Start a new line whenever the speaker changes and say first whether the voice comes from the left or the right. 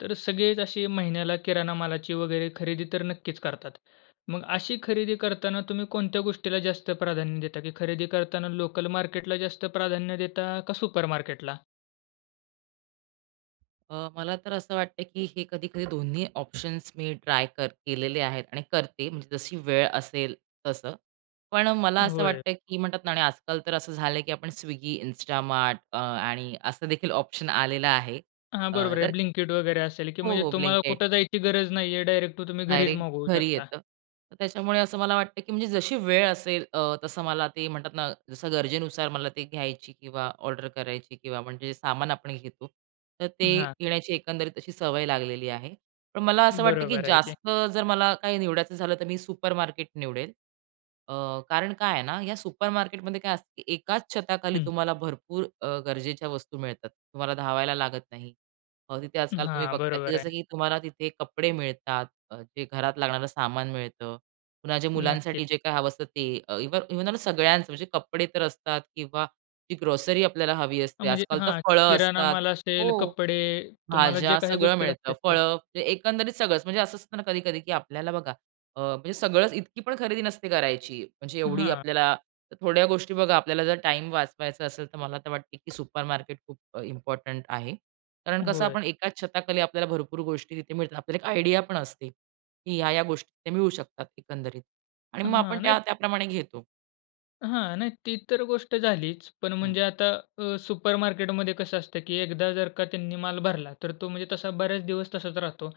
left: तर सगळेच अशी महिन्याला किराणा मालाची वगैरे खरेदी तर नक्कीच करतात. मग अशी खरेदी करताना तुम्ही कोणत्या गोष्टीला जास्त प्राधान्य देता की खरेदी करतांना लोकलमार्केटला जास्त प्राधान्य देता का सुपरमार्केटला?
right: अ, मला तर असं वाटतंय की हे कधी-कधी दोन्ही ऑप्शन्स मी ट्राय कर केलेले आहेत आणि करते म्हणजे जशी वेळ असेल तसं. पण मला असं
left: होय.
right: वाटतंय की म्हणतात ना आणि आजकाल तर असं झालंय की आपण स्विगी, इन्स्टामार्ट अ, आणि असं देखील ऑप्शन आलेलं आहे.
left: हां
right: अ,
left: बरोबर आहे
right: तर
left: ब्लिंकीट वगैरे असेल, की
right: हो,
left: म्हणजे
right: हो,
left: तुम्हाला
right: ब्लिंकीट.
left: कुठे जायची गरज नाहीये. डायरेक्ट तो तुम्ही घरीच
right: डायरेक्ट
left: मागवू
right: घरी
left: शकता.
right: येतं. तर त्याच्यामुळे असं मला वाटतं, की म्हणजे जशी वेळ असेल अ, तसं मला ते म्हणतात ना जसं गरजेनुसार मला ते घ्यायची किंवा ऑर्डर करायची किंवा म्हणजे सामान आपण घेतो. तर ते
left: हां.
right: घेण्याची एकंदरीत अशी सवय लागलेली आहे. पण मला असं वाटतं, की
left: बरोबर आहे की.
right: जास्त जर मला काही निवडायचं झालं तर मी सुपरमार्केट निवडेल. अ, कारण काय आहे ना, या सुपरमार्केटमध्ये काय असतं की एकाच छताखाली
left: हं.
right: तुम्हाला भरपूर अ, गरजेच्या वस्तू मिळतात. तुम्हाला धावायला लागत नाही. मग तिथे आजकाल तुम्ही
left: हां,
right: बघता
left: बरोबर
right: जसं
left: आहे.
right: की तुम्हाला तिथे कपडे मिळतात. अ, जे घरात लागणारं सामान मिळतं. पुन्हा जे
left: नक्कीच.
right: मुलांसाठी जे काही हवं असतं ते इव्ह इव्हन व सगळ्यांचं म्हणजे कपडे तर असतात किंवा जी ग्रोसरी आपल्याला हवी
left: अ,
right: असते.
left: म्हणजे
right: आजकाल तर
left: हां,
right: फळं
left: किराणा
right: असतात
left: माल
right: हो.
left: असेल, कपडे, तुम्हाला जे
right: भाज्या,
left: काही
right: सगळं
left: गोष्टी
right: मिळतं.
left: लागते त्या.
right: फळं, म्हणजे एकंदरीत सगळंच, म्हणजे असं असतं ना कधी-कधी की आपल्याला बघा अ, म्हणजे सगळंच इतकी पण खरेदी नसते करायची. म्हणजे एवढी
left: हां.
right: आपल्याला, थोड्या गोष्टी बघा आपल्याला जर टाईम वाचवायचा असेल तर मला वाटते की सुपरमार्केट खूप अ, इम्पोर्टंट आहे. कारण कसं
left: होय.
right: आपण एकाच छताखाली आपल्याला भरपूर गोष्टी तिथे मिळतात. आपल्याला एक आयडिया पण असते की ह्या-ह्या गोष्टी तिथे मिळू शकतात एकंदरीत. आणि मग आपण
left: हां, नाही
right: त्या-त्या प्रमाणे घेतो.
left: हां, नाही, ती तर गोष्ट झालीच. पण
right: हं.
left: म्हणजे आता अ, सुपरमार्केटमध्ये कसं असतं की एकदा जर का त्यांनी माल भरला, तर तो म्हणजे तसा बरेच दिवस तसाच राहतो.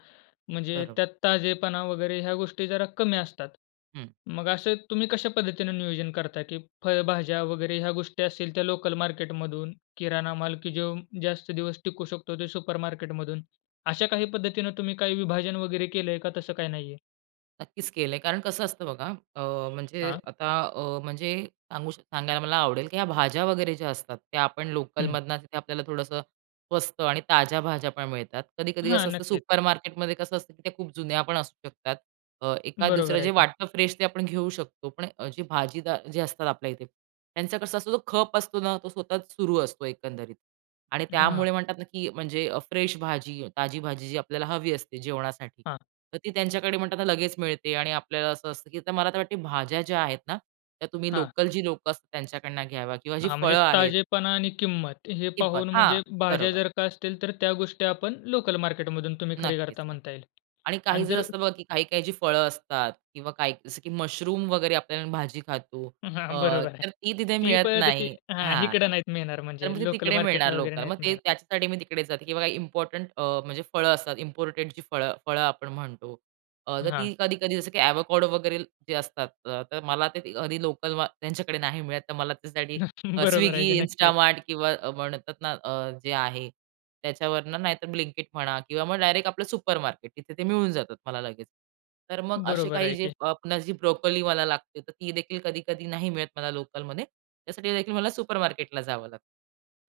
left: म्हणजे
right: बरोबर.
left: त्यात ताजेपणा वगैरे ह्या गोष्टी जरा कमी असतात.
right: हं.
left: मग असे तुम्ही कशा पद्धतीने नियोजन करता की फळभाज्या वगैरे ह्या गोष्टी असेल, ते लोकल मार्केटमधून. किराणा माल की जो जास्त दिवस टिकू शकतो तो सुपरमार्केटमधून. अशा काही पद्धतीने तुम्ही काय विभाजन वगैरे केलं आहे? का तसं काही नाही आहे?
right: नक्कीच केलं आहे कारण कसं असतं बघा अ, म्हणजे
left: हां.
right: आता अ, म्हणजे सांगू सांगायला मला आवडेल की ह्या भाज्या वगैरे ज्या असतात, त्या आपण
left: हं.
right: लोकलमधनं तिथे आपल्याला थोडंसं स्वस्त आणि ताज्या भाज्या पण मिळतात. कधी-कधी
left: हां,
right: कसं असतं
left: नक्कीच.
right: सुपरमार्केटमध्ये कसं असतं की त्या खूप जुन्या पण असू शकतात. अ, एखाद-दुसरं
left: बरोबर
right: जे
left: आहे की.
right: वाटतं फ्रेश ते आपण घेऊ शकतो. पण अ, जे भाजीदार जे असतात आपल्या इथे, त्यांचा कसा असतो तो खप असतो ना तो सतत सुरू असतो एकंदरीत आणि
left: हां.
right: त्यामुळे म्हणतात ना की म्हणजे अ, फ्रेश भाजी ताजी भाजी जी आपल्याला हवी असते जेवणासाठी.
left: हां.
right: तर ती त्यांच्याकडे म्हणताना लगेच मिळते आणि आपल्याला असं असतं की मला तर वाटते भाज्या ज्या आहेत ना त्या तुम्ही
left: हां.
right: लोकल जी लोकं असतात त्यांच्याकडनं घ्यावा किंवा जी
left: हां, म्हणजे
right: फळं आहेत.
left: ताजेपणा आणि किंमत हे
right: किंमत.
left: पाहून
right: हां,
left: म्हणजे भाज्या
right: बरोबर.
left: जर का असतील तर त्या गोष्टी आपण लोकल मार्केटमधून तुम्ही खरी
right: नक्कीच
left: करता
right: नक्की
left: म्हणता येईल
right: आणि काही
left: आणि
right: जर
left: जर
right: असतं बघा की काही-काही जी फळं असतात किंवा काही जसं की मशरूम वगैरे आपल्याला भाजी खातो अ,
left: हां, बरोबर आहे.
right: तर ती तिथे
left: ती
right: मिळत
left: फळं तशी
right: नाही.
left: हां,
right: हां,
left: इकडे नाही मिळणार
right: तर
left: म्हणजे
right: मग ते
left: लोकल
right: तिकडे मिळणार
left: मार्केटला वगैरे
right: लोकल. मग
left: नाही
right: ते
left: मिळणार.
right: त्याच्यासाठी मी तिकडे जाते किंवा इम्पॉर्टंट अ, म्हणजे फळं असतात, इम्पोर्टेड जी फळं-फळं आपण म्हणतो, अ,
left: हां.
right: ती कधी-कधी जसं की आवाकाडो वगैरे जे असतात तर मला ते कधी लोकल मा त्यांच्याकडे नाही मिळत तर मला त्याच्यासाठी
left: [unintelligible] बरोबर आहे
right: स्विगी,
left: की नक्कीच.
right: इन्स्टामार्ट किंवा अ, म्हणतात अ, ना जे आहे त्याच्यावरनं नाहीतर ब्लिंकिट म्हणा किंवा मग डायरेक्ट आपलं सुपरमार्केट तिथे ते मिळून जातात मला लगेच. तर मग असे
left: बरोबर आहे
right: काही जे
left: की.
right: अ, आपण जी ब्रोकोली मला लागते तर ती देखील कधी-कधी नाही मिळत मला लोकलमध्ये. त्यासाठी देखील मला सुपरमार्केटला जावं लागतं.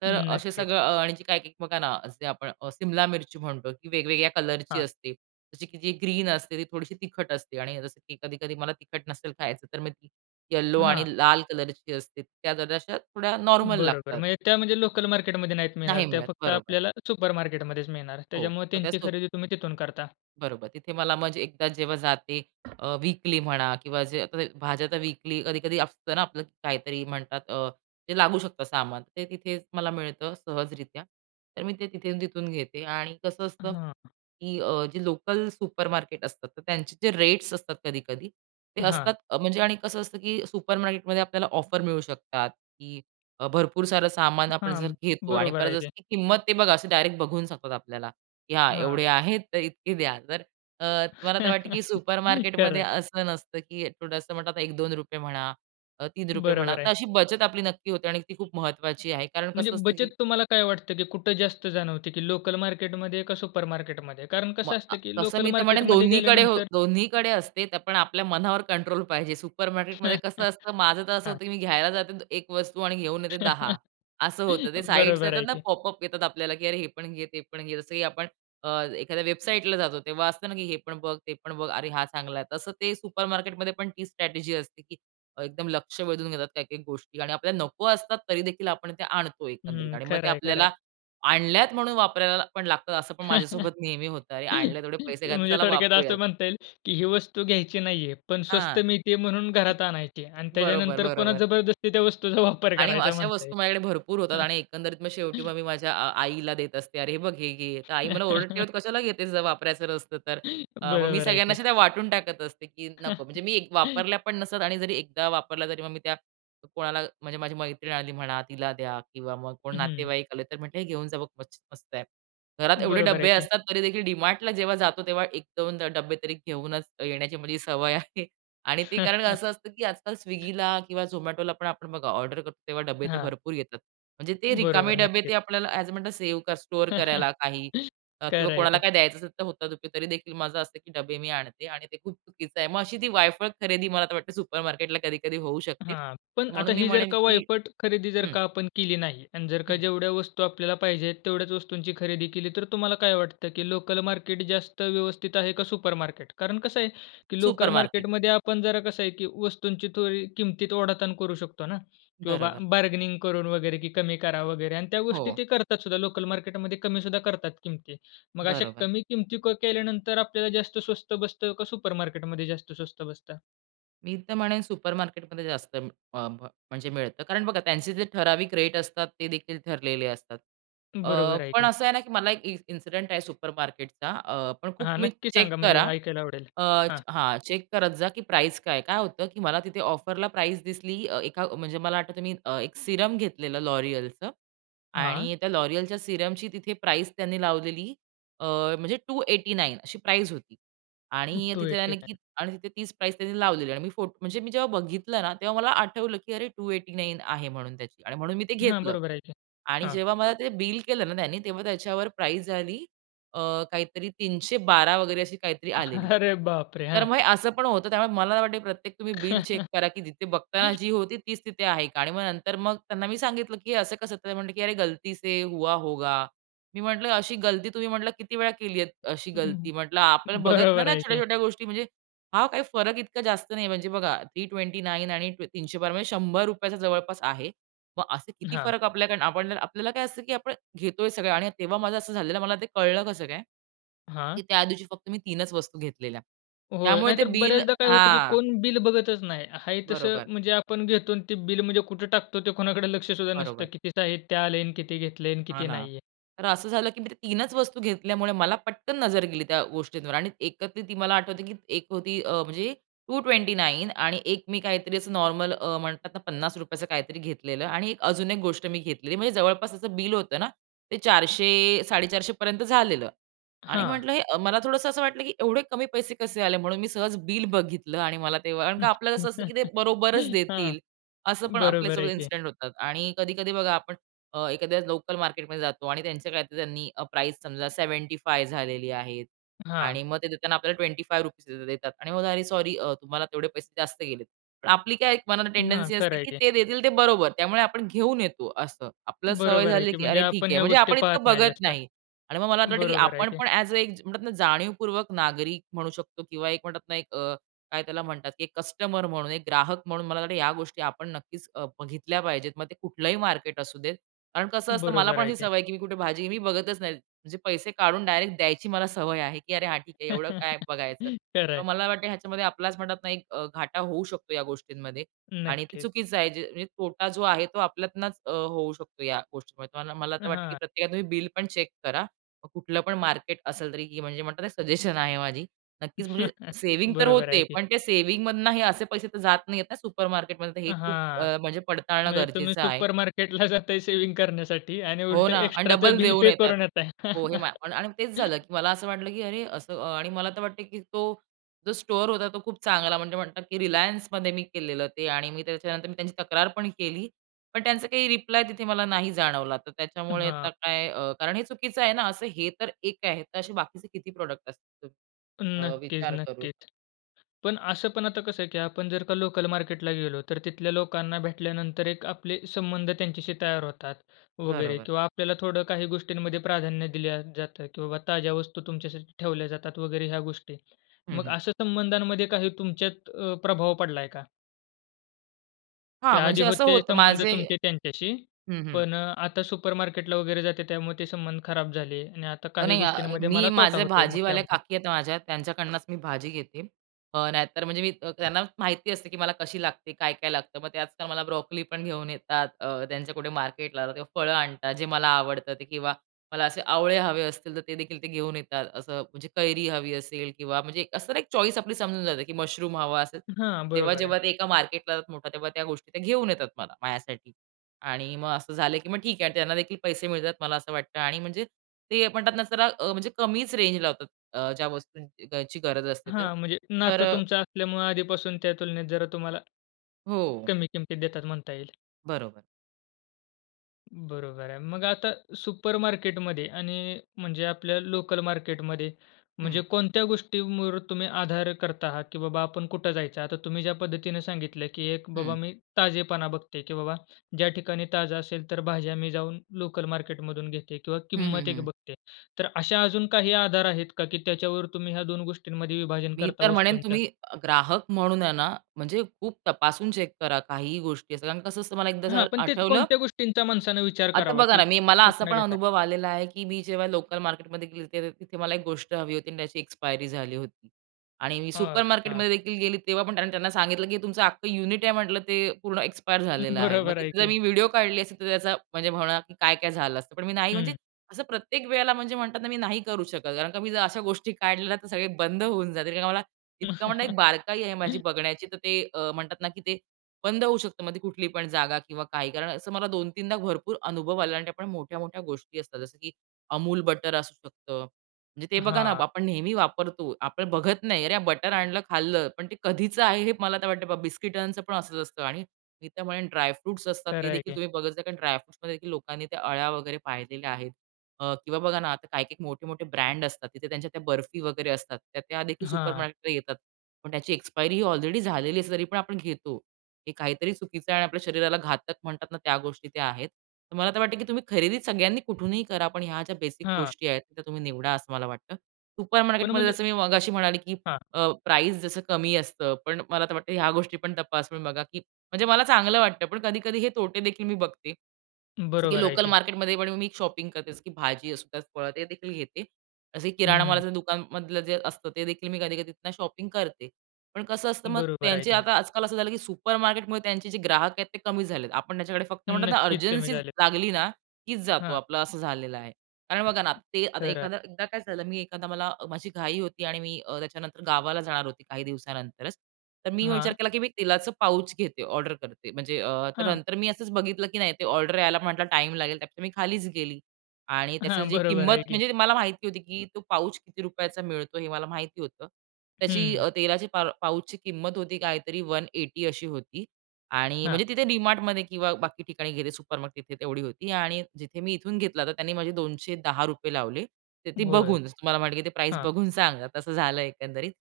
right: तर असे
left: नक्कीच.
right: सगळं अ, आणि जे काही एक बघा ना, असे आपण अ, सिमला मिरची म्हणतो की वेगवेगळ्या कलरची
left: हां.
right: असते. जशी की जी ग्रीन असते ती थोडीशी तिखट असते आणि जसं की कधी-कधी मला तिखट नसेल खायचं तर मी ती येलो आणि
left: हां.
right: लाल कलरची असते. त्या जराशा थोड्या नॉर्मल
left: बरोबर,
right: लागतात.
left: म्हणजे त्या म्हणजे लोकल मार्केटमध्ये नाहीच मिळणार.
right: नाही
left: त्या
right: मिळत.
left: फक्त
right: बरोबर.
left: आपल्याला सुपरमार्केटमध्येच मिळणार.
right: हो,
left: त्याच्यामुळे
right: मग त्या
left: त्यांची
right: सो
left: खरेदी तुम्ही तिथून करता.
right: बरोबर. तिथे मला मग एकदा जेव्हा जाते अ, वीकली म्हणा किंवा जे आता ते भाज्याचा वीकली कधी-कधी असतं ना आपलं काहीतरी म्हणतात अ, ते लागू शकतं सामान, ते तिथेच मला मिळतं सहजरित्या. तर मी ते तिथे तिथून घेते आणि कसं असतं
left: हां.
right: की अ, जे लोकल सुपरमार्केट असतात तर त्यांचे जे रेट्स असतात कधी-कधी, ते
left: हां.
right: असतात अ, म्हणजे आणि कसं असतं की अ, सुपरमार्केट मध्ये आपल्याला ऑफर मिळू शकतात की अ, भरपूर सारं आपण सामान जर आपण जर
left: हां,
right: घेतो आणि
left: बरोबर
right: परत
left: आहे
right: जसं
left: ते.
right: की किंमत ते बघा असं डायरेक्ट बघू शकतात आपल्याला की, "हां,
left: हां.
right: एवढे आहेत तर इतके द्या". तर अ, मला तर वाटतं की सुपरमार्केट
left: खरं
right: मध्ये
left: आहे.
right: असं नसतं की थोडंसं म्हणलं आता ₹1-2 म्हणा, ₹3 म्हणा.
left: बरोबर
right: तर
left: आहे.
right: अशी बचत आपली नक्की होते आणि ती खूप महत्त्वाची आहे. कारण
left: म्हणजे
right: कसं असतं की
left: बचत तुम्हाला काय वाटतं की कुठे जास्त जाणवते ती लोकल मार्केटमध्ये का सुपरमार्केटमध्ये? कारण
right: मग
left: कसं
right: आ
left: असतं की
right: तसं
left: लोकल
right: मी तर म्हणेन
left: मार्केटमध्ये
right: दोन्हीकडे
left: गेल्यानंतर
right: दोन्हीकडे असते. तर आपण आपल्या मनावर कंट्रोल पाहिजे. सुपरमार्केटमध्ये कसं असतं, माझं तर असं
left: हां.
right: होतं की मी घ्यायला जाते द 1 वस्तू आणि घेऊन येते 10 असं होतं. ते साइट्स
left: बरोबर
right: येतात
left: आहे
right: ना,
left: की.
right: पॉपअप येतात आपल्याला की अरे हे पण घे, ते पण घे, जस की अ, आपण एखाद्या वेबसाईटला जातो तेव्हा, हे पण बघ, ते पण बघ, अरे हा चांगला आहे तसं ते सुपर मार्केटमध्ये पण ती स्ट्रॅटेजी असते की एकदम लक्ष वेधून घेतात काही-काही गोष्टी आणि आपल्या नको असतात तरी देखील आपण त्या आणतो एकंदरीत
left: हं,
right: आणि मग ते
left: खरं आहे, खरं आहे.
right: आपल्याला आणल्यात म्हणून वापरायला पण लागतात असं पण माझ्यासोबत नेहमी होत आणि आणले तेवढे पैसे काय
left: म्हणजे
right: चला
left: थोडक्यात असं
right: वापरूयात.
left: म्हणता येईल की ही वस्तू घ्यायची नाही आहे पण स्वस्त
right: हां,
left: मिळत आहे म्हणून घरात आणायची आणि
right: बरोबर,
left: त्याच्यानंतर पुन्हा
right: बरोबर.
left: जबरदस्ती त्या वस्तूचा वापर
right: आणि
left: करायचा
right: अशा
left: म्हणता
right: वस्तू माझ्याकडे भरपूर होतात
left: येईल.
right: आणि एकंदरीत मग शेवटी मग मी माझ्या आ आईला देत असते. "अरे, हे बघ हे घे." आई मला ओरडते, "तू कशाला घेतेस जर वापरायचं नसतं तर?" अ, मग मी
left: बरोबर आहे
right: सगळ्यांना
left: की.
right: अशा त्या वाटून टाकत असते की नको म्हणजे मी वापरल्या पण नसतात आणि जरी एकदा वापरल्या तरी मग मी त्या कोणाला म्हणजे माझी मैत्रीण आली म्हणा तिला द्या किंवा मग कोण
left: हं.
right: नातेवाईक आले तर म्हणते, "हे घेऊन जा बघ मस् मस्त आहे." घरात एवढे
left: बरोबर आहे
right: डब्बे
left: की.
right: असतात, तरी देखील डीमार्टला जेव्हा जातो तेव्हा 1-2 ड डब्बे तरी घेऊनच येण्याची माझी सवय आहे आणि ते कारण असं असतं की आजकाल स्विगीला किंवा झोमॅटोला पण आपण बघा ऑर्डर करतो तेव्हा डब्बे तर
left: हां.
right: भरपूर येतात. म्हणजे ते रिकामे
left: बरोबर,
right: डब्बे
left: नक्कीच.
right: ते आपल्याला असं म्हणतात सेव्ह स्टोअर करायला काही अ, किंवा
left: खरं आहे
right: कोणाला
left: की.
right: काही द्यायचं असेल तर होता तरी देखील माझं असतं की डबे मी आणते आणि ते खूप चुकीचं आहे. मग अशी ती वायफळ खरेदी मला वाटते सुपरमार्केटला कधी-कधी होऊ शकते.
left: हां, पण आता
right: म्हणून मी
left: ही जर
right: म्हणेन
left: का
right: की
left: वायफट खरेदी जर
right: हं.
left: का आपण केली नाही आणि जर का
right: हं.
left: जेवढ्या वस्तू आपल्याला पाहिजेत तेवढ्याच वस्तूंची खरेदी केली, तर तुम्हाला काय वाटतं की लोकल मार्केट जास्त व्यवस्थित आहे का सुपरमार्केट? कारण कसं आहे की लोकल
right: सुपरमार्केट.
left: मार्केटमध्ये आपण जरा कसं आहे की वस्तूंची थोडी किमतीत ओढाताण करू शकतो ना किंवा
right: बरोबर.
left: बार्गेनिंग करून वगैरे की कमी करा वगैरे आणि त्या गोष्टी
right: हो.
left: ते करतात सुद्धा लोकल मार्केटमध्ये कमी सुद्धा करतात किमती. मग अशा
right: बरोबर.
left: कमी किमती क केल्यानंतर आपल्याला जास्त स्वस्त बसतं? का सुपरमार्केट मध्ये जास्त स्वस्त बसतं?
right: मी तर म्हणेन सुपर मार्केटमध्ये जास्त अं, अ, म म्हणजे मिळतं. कारण बघा त्यांचे जे ठराविक रेट असतात, ते देखील ठरलेले असतात. अ,
left: बरोबर आहे
right: पण
left: की.
right: असं आहे ना की मला एक इ इन्सिडेंट आहे सुपर मार्केटचा अ, पण खूप
left: हां,
right: तुम्ही
left: नक्की
right: चेक
left: सांगा. म्हणजे
right: करा.
left: ऐकायला आवडेल.
right: अ, च
left: हां.
right: हां, चेक करत जा की प्राईस काय आहे. काय होतं की मला तिथे ऑफरला प्राईस दिसली अ, एका अ, म्हणजे मला आठवतंय मी अ, एक सीरम घेतलेलं L'Oréalचं.
left: हां?
right: आणि त्या L'Oréalच्या सीरमची तिथे प्राईस त्यांनी लावलेली अ, म्हणजे 289 अशी प्राईस होती. आणि
left: टू
right: तिथे
left: एटी
right: त्याने की
left: नाईन
right: आणि तिथे तीच प्राईस त्यांनी लावलेली आहे आणि मी फोट म्हणजे मी जेव्हा बघितलं ना तेव्हा मला आठवलं की अरे 289 आहे म्हणून त्याची. आणि म्हणून मी ते
left: हां,
right: घेतलं.
left: बरोबर आहे की.
right: आणि
left: हां.
right: जेव्हा मला ते बिल केलं ना त्यानी, तेव्हा त्याच्यावर प्राईस झाली अ, काहीतरी 312 वगैरे अशी काहीतरी आलेली.
left: अरे बापरे!
right: तर
left: हां.
right: मग हे असं पण होतं. त्यामुळे मला वाटते की प्रत्येक तुम्ही बिल चेक करा की तिथे बघताना जी होती तीच तिथे आहे का? आणि मग नंतर मग त्यांना मी सांगितलं की हे असं कसं? तर ते म्हणले की "अरे गलती से हुआ होगा." मी म्हटलं, "अशी गलती तुम्ही" म्हटलं, "किती वेळा केलीयेत? अशी
left: हं.
right: गलती?" म्हटलं आपण बघत नाही
left: बरोबर
right: ना
left: आहे की.
right: छोट्या-छोट्या गोष्टी म्हणजे हां, काही फरक इतका जास्त नाही म्हणजे बघा 329 आणि ती 312 म्हणजे ₹100चा जवळपास आहे. मग असे किती
left: हां.
right: फरक आपल्याकड आपणने आपल्याला काय असतं की आपण घेतोय सगळं आणि तेव्हा माझं असं झालेलं मला ते कळलं कसं काय? की
left: हां?
right: त्या दिवशी फक्त मी तीनच वस्तू घेतलेल्या.
left: होय.
right: त्यामुळे ते
left: नाहीतर
right: बिल
left: बऱ्याचदा काय होतं की
right: हां.
left: कोण बिल बघतच नाही. आहे तसं
right: बरोबर.
left: म्हणजे आपण घेतो अन् ते बिल म्हणजे कुठं टाकतो ते कोणाकडं लक्षसुद्धा नसतं
right: बरोबर.
left: कितीचं आहे, ते आले अन् किती घेतले अन्
right: हां
left: किती
right: ना.
left: नाही आहे.
right: तर असं झालं की मी ते तीनच वस्तू घेतल्यामुळे मला पटकन नजर गेली त्या गोष्टींवर. आणि एकत्रित ती मला आठवतं की एक होती अ, म्हणजे 229 आणि एक मी काहीतरी असं नॉर्मल अ, म्हणतात ना ₹50चं काहीतरी घेतलेलं आणि एक अजून एक गोष्ट मी घेतलेली, म्हणजे जवळपास त्याचं बिल होतं ना, ते 400-450 पर्यंत झालेलं. आणि
left: हां.
right: म्हटलं हे अ, मला थोडंसं असं वाटलं की "एवढे कमी पैसे कसे आले?" म्हणून मी सहज बिल बघितलं आणि मला तेव्हा कारण का आपलं कसं असतं की ते बरोबरच
left: हां.
right: देतील. असं पण
left: बरोबर
right: आपल्यासोबत
left: आहे की.
right: इन्सिडंट होतात. आणि कधी-कधी बघा आपण अ, एखाद्या लोकल मार्केटमध्ये जातो आणि त्यांच्या काहीतर त्यांनी अ, प्राईस समजा 75 झालेली आहे. आणि
left: हां.
right: मग ते देताना आपल्याला 25 रुपीजच देतात. आणि मग, "अरे सॉरी अ, तुम्हाला तेवढे पैसे जास्त गेलेत." पण आपली काय एक मनानं
left: हां.
right: टेंडन्सी
left: खरं
right: असते
left: आहे
right: की
left: की.
right: ते देतील ते बरोबर. त्यामुळे आपण घेऊन येतो, असं. आपल्याला सवय
left: बरोबर आहे
right: झाली
left: की.
right: की
left: म्हणजे
right: "अरे ठीक
left: आपण
right: आहे."
left: ह्या
right: म्हणजे
left: गोष्टी
right: आपण
left: पाहत
right: इतकं
left: नाही
right: बघत
left: जास्त.
right: नाही. आणि मग मला आतं वाटतं की
left: बरोबर आहे
right: आपण
left: की.
right: पण ॲज अ एक ज म्हणतात ना जाणीवपूर्वक नागरिक म्हणू शकतो किंवा एक म्हणतात ना एक अ, काय त्याला म्हणतात की एक कस्टमर म्हणून एक ग्राहक म्हणून मला वाटतं की या गोष्टी आपण नक्कीच अ, बघीतल्या पाहिजेत. मग ते कुठलंही मार्केट असू देत, कारण कसं असतं मला
left: बरोबर
right: पण
left: आहे
right: अशी
left: की.
right: सवय आहे की मी कुठे भाजी मी बघतच नाही. म्हणजे पैसे काढून डायरेक्ट द्यायची मला सवय आहे की "अरे हां, ठीक आहे. एवढं काय बघायचं?"
left: खरं
right: पण
left: आहे.
right: मला वाटतं ह्याच्यामध्ये आपलाच म्हणतात ना एक अ, घाटा होऊ शकतो या गोष्टींमध्ये. आणि ते
left: नक्कीच.
right: चुकीचं आहे जे म्हणजे तोटा जो आहे तो आपल्यातनच अ, होऊ शकतो या गोष्टींमध्ये. तर मना मला तर वाटतं की
left: हां.
right: प्रत्येका तुम्ही बिल पण चेक करा. मग कुठलं पण मार्केट असेल तरी की म्हणजे म्हणतात ना सजेशन आहे माझी. नक्कीच म्हणजे सेव्हिंग तर
left: बरोबर
right: होते,
left: आहे की.
right: पण ते सेव्हिंगमधनं हे असे पैसे तर जात नाहीयेत ना सुपर मार्केटमध्ये तर हे खूप
left: हां.
right: अ, म्हणजे पडताळणं
left: म्हणजे तुम्ही
right: गरजेचं आहे.
left: सुपरमार्केटला जाताय सेव्हिंग करण्यासाठी आणि
right: हो
left: उलटं
right: ना अन्
left: एक्स्ट्राचं
right: डबल
left: बिल
right: देऊन
left: पे
right: येतायत.
left: करून येताय.
right: हो, हे माल पण आणि मग तेच झालं की मला असं वाटलं की "अरे असं" आणि मला तर वाटत की तो जो स्टोअर होता, तो खूप चांगला म्हणजे म्हणतात की Relianceमध्ये मी केलेलं ते आणि मी त्याच्यानंतर मी त्यांची तक्रार पण केली. पण त्यांचा काही रिप्लाय तिथे मला नाही जाणवला. तर त्याच्यामुळे आता
left: हां.
right: काय अ, कारण हे चुकीचं आहे ना असं हे तर एक आहे. तसे बाकीचे किती प्रॉडक्ट असतील अ,
left: नक्कीच,
right: विचार करू.
left: नक्कीच. पण असं पण आता कसं आहे की आपण जर का लोकल मार्केटला गेलो, तर तिथल्या लोकांना भेटल्यानंतर एक आपले संबंध त्यांच्याशी तयार होतात वगैरे
right: बरोबर.
left: किंवा आपल्याला थोडं काही गोष्टींमध्ये प्राधान्य दिल्या जातं की बाबा ताज्या वस्तू तुमच्यासाठी ठेवल्या जातात वगैरे ह्या गोष्टी.
right: हं,
left: मग
right: हं.
left: अशा संबंधांमध्ये काही तुमच्यात अ, प्रभाव पडलाय का? की
right: हां,
left: आधी
right: म्हणजे असं
left: होते
right: होतं
left: संबंध
right: माझे
left: तुमचे त्यांच्याशी
right: हं, हं.
left: पण अ, आता सुपरमार्केट ला वगैरे जाते त्यामुळे ते संबंध खराब झाले आणि आता काही
right: नाही अ,
left: गोष्टींमध्ये
right: मी
left: मला तोटा
right: माझे
left: होत आहे मग
right: भाजीवाल्या
left: त्यामुळे.
right: काकी आहेत माझ्या त्यांच्याकडनचं मी भाजी घेते. अ, नाहीतर मी अ, त्यांना माहिती असते की मला कशी लागते, काय-काय लागतं. मग ते आजकाल मला ब्रॉकली पण घेऊन येतात. अ, त्यांच्या कुठे मार्केटला किंवा फळं आणतात जे मला आवडत ते किंवा मला असे आवळे हवे असतील तर ते देखील ते घेऊन येतात. असं म्हणजे कैरी हवी असेल किंवा म्हणजे असं एक चॉईस आपली समजून जाते, की मशरूम हवा असेल.
left: हां,
right: तेव्हा
left: बरोबर आहे.
right: जेव्हा एका मार्केटला मोठा तेव्हा त्या गोष्टी घेऊन येतात मला, माझ्यासाठी आणि मग असं झालं की मग ठीक आहे आणि त्यांना देखील पैसे मिळतात मला असं वाटतं आणि म्हणजे ते म्हणतात ना, जरा अ, म्हणजे कमीच रेंज लावतात अ, ज्या वस्तूंची घ्यायची गरज असते तर
left: हां, म्हणजे
right: तर
left: नातं तुमचं असल्यामुळे आधीपासून त्या तुलनेत जरा तुम्हाला,
right: हो.
left: कमी किमतीत देतात म्हणता येईल.
right: बरोबर.
left: बरोबर आहे. मग आता सुपरमार्केट मध्ये आणि म्हणजे आपल्या लोकलमार्केटमध्ये म्हणजे
right: हं.
left: कोणत्या गोष्टींवर तुम्ही आधार करता आहात? की बाबा आपण कुठं जायचं? आता तुम्ही ज्या पद्धतीने सांगितलं, की एक बाबा
right: हं.
left: मी ताजेपणा बघते की बाबा ज्या ठिकाणी ताजं असेल, तर भाज्या मी जाऊन लोकलमार्केटमधून घेते किंवा
right: हं, हं,
left: किंमत एक
right: हं.
left: बघते. तर अशा अजून काही आधार आहेत का? की त्याच्यावर तुम्ही ह्या 2 गोष्टींमध्ये विभाजन
right: मी
left: करता
right: तर म्हणेन
left: वस्तूंच्या?
right: तुम्ही ग्राहक म्हणून आहे ना म्हणजे, खूप तपासून चेक करा काहीही गोष्टी कारण कसं असतं मला एकदा
left: हां,
right: झालं
left: पण ते
right: आठवलं
left: कोणत्या गोष्टींचा माणसाने विचार
right: आता
left: करावा,
right: बघा
left: की
right: ना, मी मला असा
left: कुठनं
right: पण
left: घेत आहे?
right: अनुभव आलेला आहे, की मी जेव्हा लोकलमार्केटमध्ये गेली, तिथे मला एक गोष्ट हवी होती आणि त्याची एक्सपायरी झाली होती आणि मी
left: हां,
right: सुपरमार्केट
left: हां.
right: मध्ये देखील गेली तेव्हा पण त्यांना सांगितलं की तुमचं अख्खं युनिट आहे म्हटलं ते पूर्ण एक्सपायर झालेलं आहे. मग
left: बरोबर आहे
right: तिथे जर
left: की.
right: मी व्हिडिओ काढली असेल, तर त्याचा म्हणजे म्हणणं काय-काय झालं असतं. पण मी नाही म्हणजे
left: हं.
right: असं प्रत्येक वेळेला म्हणजे म्हणतात ना, मी नाही करू शकत. कारण का मी जर अशा गोष्टी काढले ना तर सगळे बंद होऊन जातील. कारण की मला इतकं म्हणा एक बारकाई आहे माझी बघण्याची, तर ते अ, म्हणतात ना की ते बंद होऊ शकतं. मग कुठली पण जागा किंवा काही कारण असं मला 2-3दा दा भरपूर अनुभव आला आणि मोठ्या-मोठ्या गोष्टी असतात, जसं की अमूल बटर असू शकतं. म्हणजे ते बघा ना,
left: हां.
right: आपण नेहमी वापरतो. आपण बघत नाही. अरे बटर आणलं, खाल्लं, पण ते कधीच आहे? हे मला आता वाटत बिस्किटांचं पण असचं असतं आणि मी त्या म्हणेन ड्राय फ्रुट्स असतात.
left: खरं
right: ते
left: आहे
right: देखील
left: की.
right: तुम्ही बघत जा, कारण ड्राय फ्रुट्स मध्ये देखील लोकांनी त्या अळ्या वगैरे पाहिलेल्या आहेत. अ, किंवा बघा ना, आता काही-काही, मोठे-मोठे ब्रँड असतात. तिथे त्यांच्या त्या बर्फी वगैरे असतात. त्या त्यादेखील
left: हां.
right: सुपरमार्केटला येतात. पण त्याची एक्सपायरी ही ऑलरेडी झालेली आहे, तरी पण आपण घेतो. हे काहीतरी चुकीचं आहे आणि आपल्या शरीराला घातक म्हणतात ना त्या गोष्टी त्या आहेत. तर मला तर वाटतं, की तुम्ही खरेदी सगळ्यांनी कुठूनही करा. पण ह्या ज्या बेसिक
left: हां.
right: गोष्टी आहेत त्या तुम्ही निवडा असं मला वाटतं.
left: पण
right: सुपरमार्केट मध्ये
left: म्हणजे
right: जसं मी मगाशी म्हणाले की
left: हां.
right: अ, प्राइज जसं कमी असतं, पण मला तर वाटत ह्या गोष्टी पण तपासून बघा, की म्हणजे मला चांगलं वाटतं, पण कधी-कधी हे तोटे देखील मी बघते. जसे की
left: बरोबर आहे की.
right: लोकलमार्केटमध्ये पण मी शॉपिंग करते की भाजी असुद्या फळं ते देखील घेते. असे
left: हं.
right: किराणामालाच्या दुकानामधलं जे असतं, ते देखील मी कधी-कधी शॉपिंग करते. पण कसं असतं मग
left: बरोबर आहे
right: त्यांचे
left: की.
right: आता आजकाल असं झालं, की सुपरमार्केट मुळे त्यांचे जे ग्राहक आहेत ते कमी झाले आहे. आपण त्यांच्याकडे फक्त म्हणतात ना
left: नक्कीच कमी
right: अर्जन्सी
left: झाले.
right: लागली ना कीच जातो
left: हां.
right: आपला असं झालेलं आहे. कारण बघा ना, ते आता
left: खरं आहे.
right: एखादा एकदा काय झालं मी एखादा मला माझी घाई होती आणि मी अ, त्याच्यानंतर गावाला जाणार होती काही दिवसानंतरच. तर मी विचार
left: हां.
right: केला, की मी तेलाचं पाउच घेते ऑर्डर करते. म्हणजे अ, तर
left: हां.
right: नंतर मी असंच बघितलं की नाही ते ऑर्डर यायला म्हटला टाईम लागेल त्यापेक्षा मी खालीच गेली आणि त्याची
left: हां,
right: जी
left: बरोबर
right: किंमत,
left: आहे की.
right: म्हणजे मला माहिती होती, की तो पाउच किती रुपयाचा मिळतो हे मला माहिती होतं. त्याची
left: हम्म.
right: अ, तेलाची पार पाउच ची किंमत होती काहीतरी 180 अशी होती आणि
left: हां.
right: म्हणजे तिथे Dmartमध्ये किंवा बाकी ठिकाणी गेले सुपरमार्केट तिथे तेवढी होती आणि जिथे मी इथून घेतला, तर त्यांनी माझे ₹210 लावले. तर ते
left: होय,
right: बघून, तुम्हाला म्हणलं की ते प्राइज
left: हां.
right: बघून सांगा तसं झालं एकंदरीत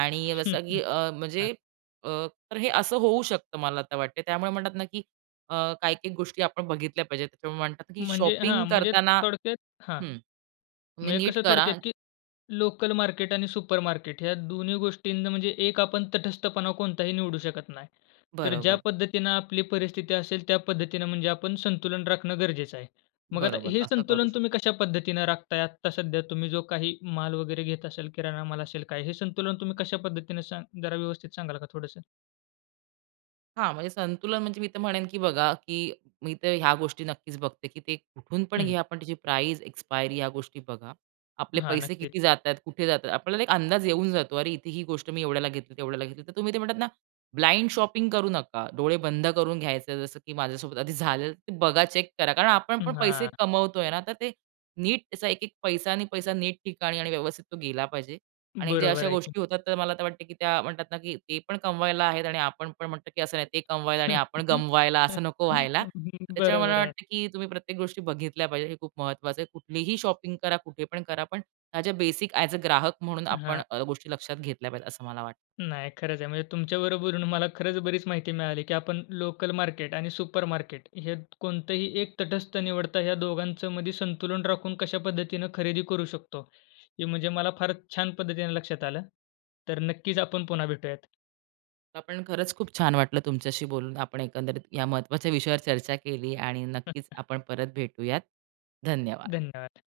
right: आणि जसं की अ,
left: हां.
right: म्हणजे अ, तर हे असं होऊ शकतं मला आता वाटतं आहे. त्यामुळे म्हणतात ना, की अ, काही-काही गोष्टी आपण बघितल्या पाहिजेत त्यामुळे म्हणतात ना की
left: म्हणजे हां,
right: शॉपिंग
left: म्हणजे
right: करताना
left: थोडक्यात हां,
right: हं.
left: मग
right: तुम्ही
left: हे
right: नीट
left: कसं
right: करा.
left: थोडक्यात, की लोकलमार्केट आणि सुपरमार्केट ह्या दोन्ही गोष्टींना म्हणजे एक आपण तटस्थपणा कोणताही निवडू शकत नाही. तर ज्या
right: बरोबर.
left: पद्धतीनं आपली परिस्थिती असेल त्या पद्धतीनं म्हणजे आपण संतुलन राखणं गरजेचं आहे. मग आता
right: बरोबर,
left: हे
right: असं करू
left: संतुलन
right: शकतो.
left: तुम्ही कशा पद्धतीनं राखत आहेत आत्ता सध्या तुम्ही जो काही माल वगैरे घेत असेल, किराणा माल असेल काय हे संतुलन तुम्ही कशा पद्धतीने सांग जरा व्यवस्थित सांगाल का थोडंसं?
right: हां. म्हणजे संतुलन म्हणजे मी तर म्हणेन की बघा, की मी तर ह्या गोष्टी नक्कीच बघते, की ते कुठून पण
left: हं.
right: घ्या. पण त्याची प्राईझ, एक्सपायरी ह्या गोष्टी बघा. आपले
left: हां,
right: पैसे
left: नक्कीच.
right: किती जात आहेत, कुठे जात आहेत? आपल्याला एक अंदाज येऊन जातो. अरे इथे ही गोष्ट मी एवढ्याला घेतली, तेवढ्याला घेतली. तर तुम्ही ते म्हणतात ना, ब्लाइंड शॉपिंग करू नका. डोळे बंद करून घ्यायचं. जसं की माझ्यासोबत आधी झालेलं, ते बघा. चेक करा. कारण आपण
left: हं,
right: पण पैसे
left: हां.
right: कमवतोय ना. तर ते नीट त्याचा 1-1 पैसा आणि पैसा नीट ठिकाणी आणि व्यवस्थित तो गेला पाहिजे आणि ज्या
left: बरोबर
right: अशा
left: आहे की.
right: गोष्टी होतात. तर मला वाटतं, की त्या म्हणतात ना, की "ते पण कमवायला आहेत." आणि आपण म्हणतो की "असं नाही ते कमवायला आणि आपण गमवायला असं नको व्हायला." त्याच्यामुळे मला
left: बरोबर आहे.
right: वाटतं की तुम्ही प्रत्येक गोष्टी बघितल्या पाहिजेत. हे खूप महत्त्वाचं आहे. कुठलीही शॉपिंग करा, कुठे पण करा. पण ह्या ज्या बेसिक ॲज अ ग्राहक म्हणून आपण
left: हां.
right: अ, गोष्टी लक्षात घेतल्या पाहिजेत असं मला वाटतं.
left: नाही, खरंच आहे. म्हणजे तुमच्या बरोबर बोलून मला खरंच बरीच माहिती मिळाली की आपण लोकल मार्केट आणि सुपर मार्केट हयात कोणतंही एक तटस्थ निवडता. ह्या दोघांचमध्ये संतुलन राखून कशा पद्धतीनं खरेदी करू शकतो. हे म्हणजे मला फार छान पद्धतीने लक्षात आलं. तर नक्कीच आपण पुन्हा भेटूयात.
right: आपण, खरंच खूप छान वाटलं तुमच्याशी बोलून. आपण एकंदरीत या महत्वाच्या विषयावर चर्चा केली. आणि नक्कीच आपण परत भेटूयात. धन्यवाद!
left: धन्यवाद.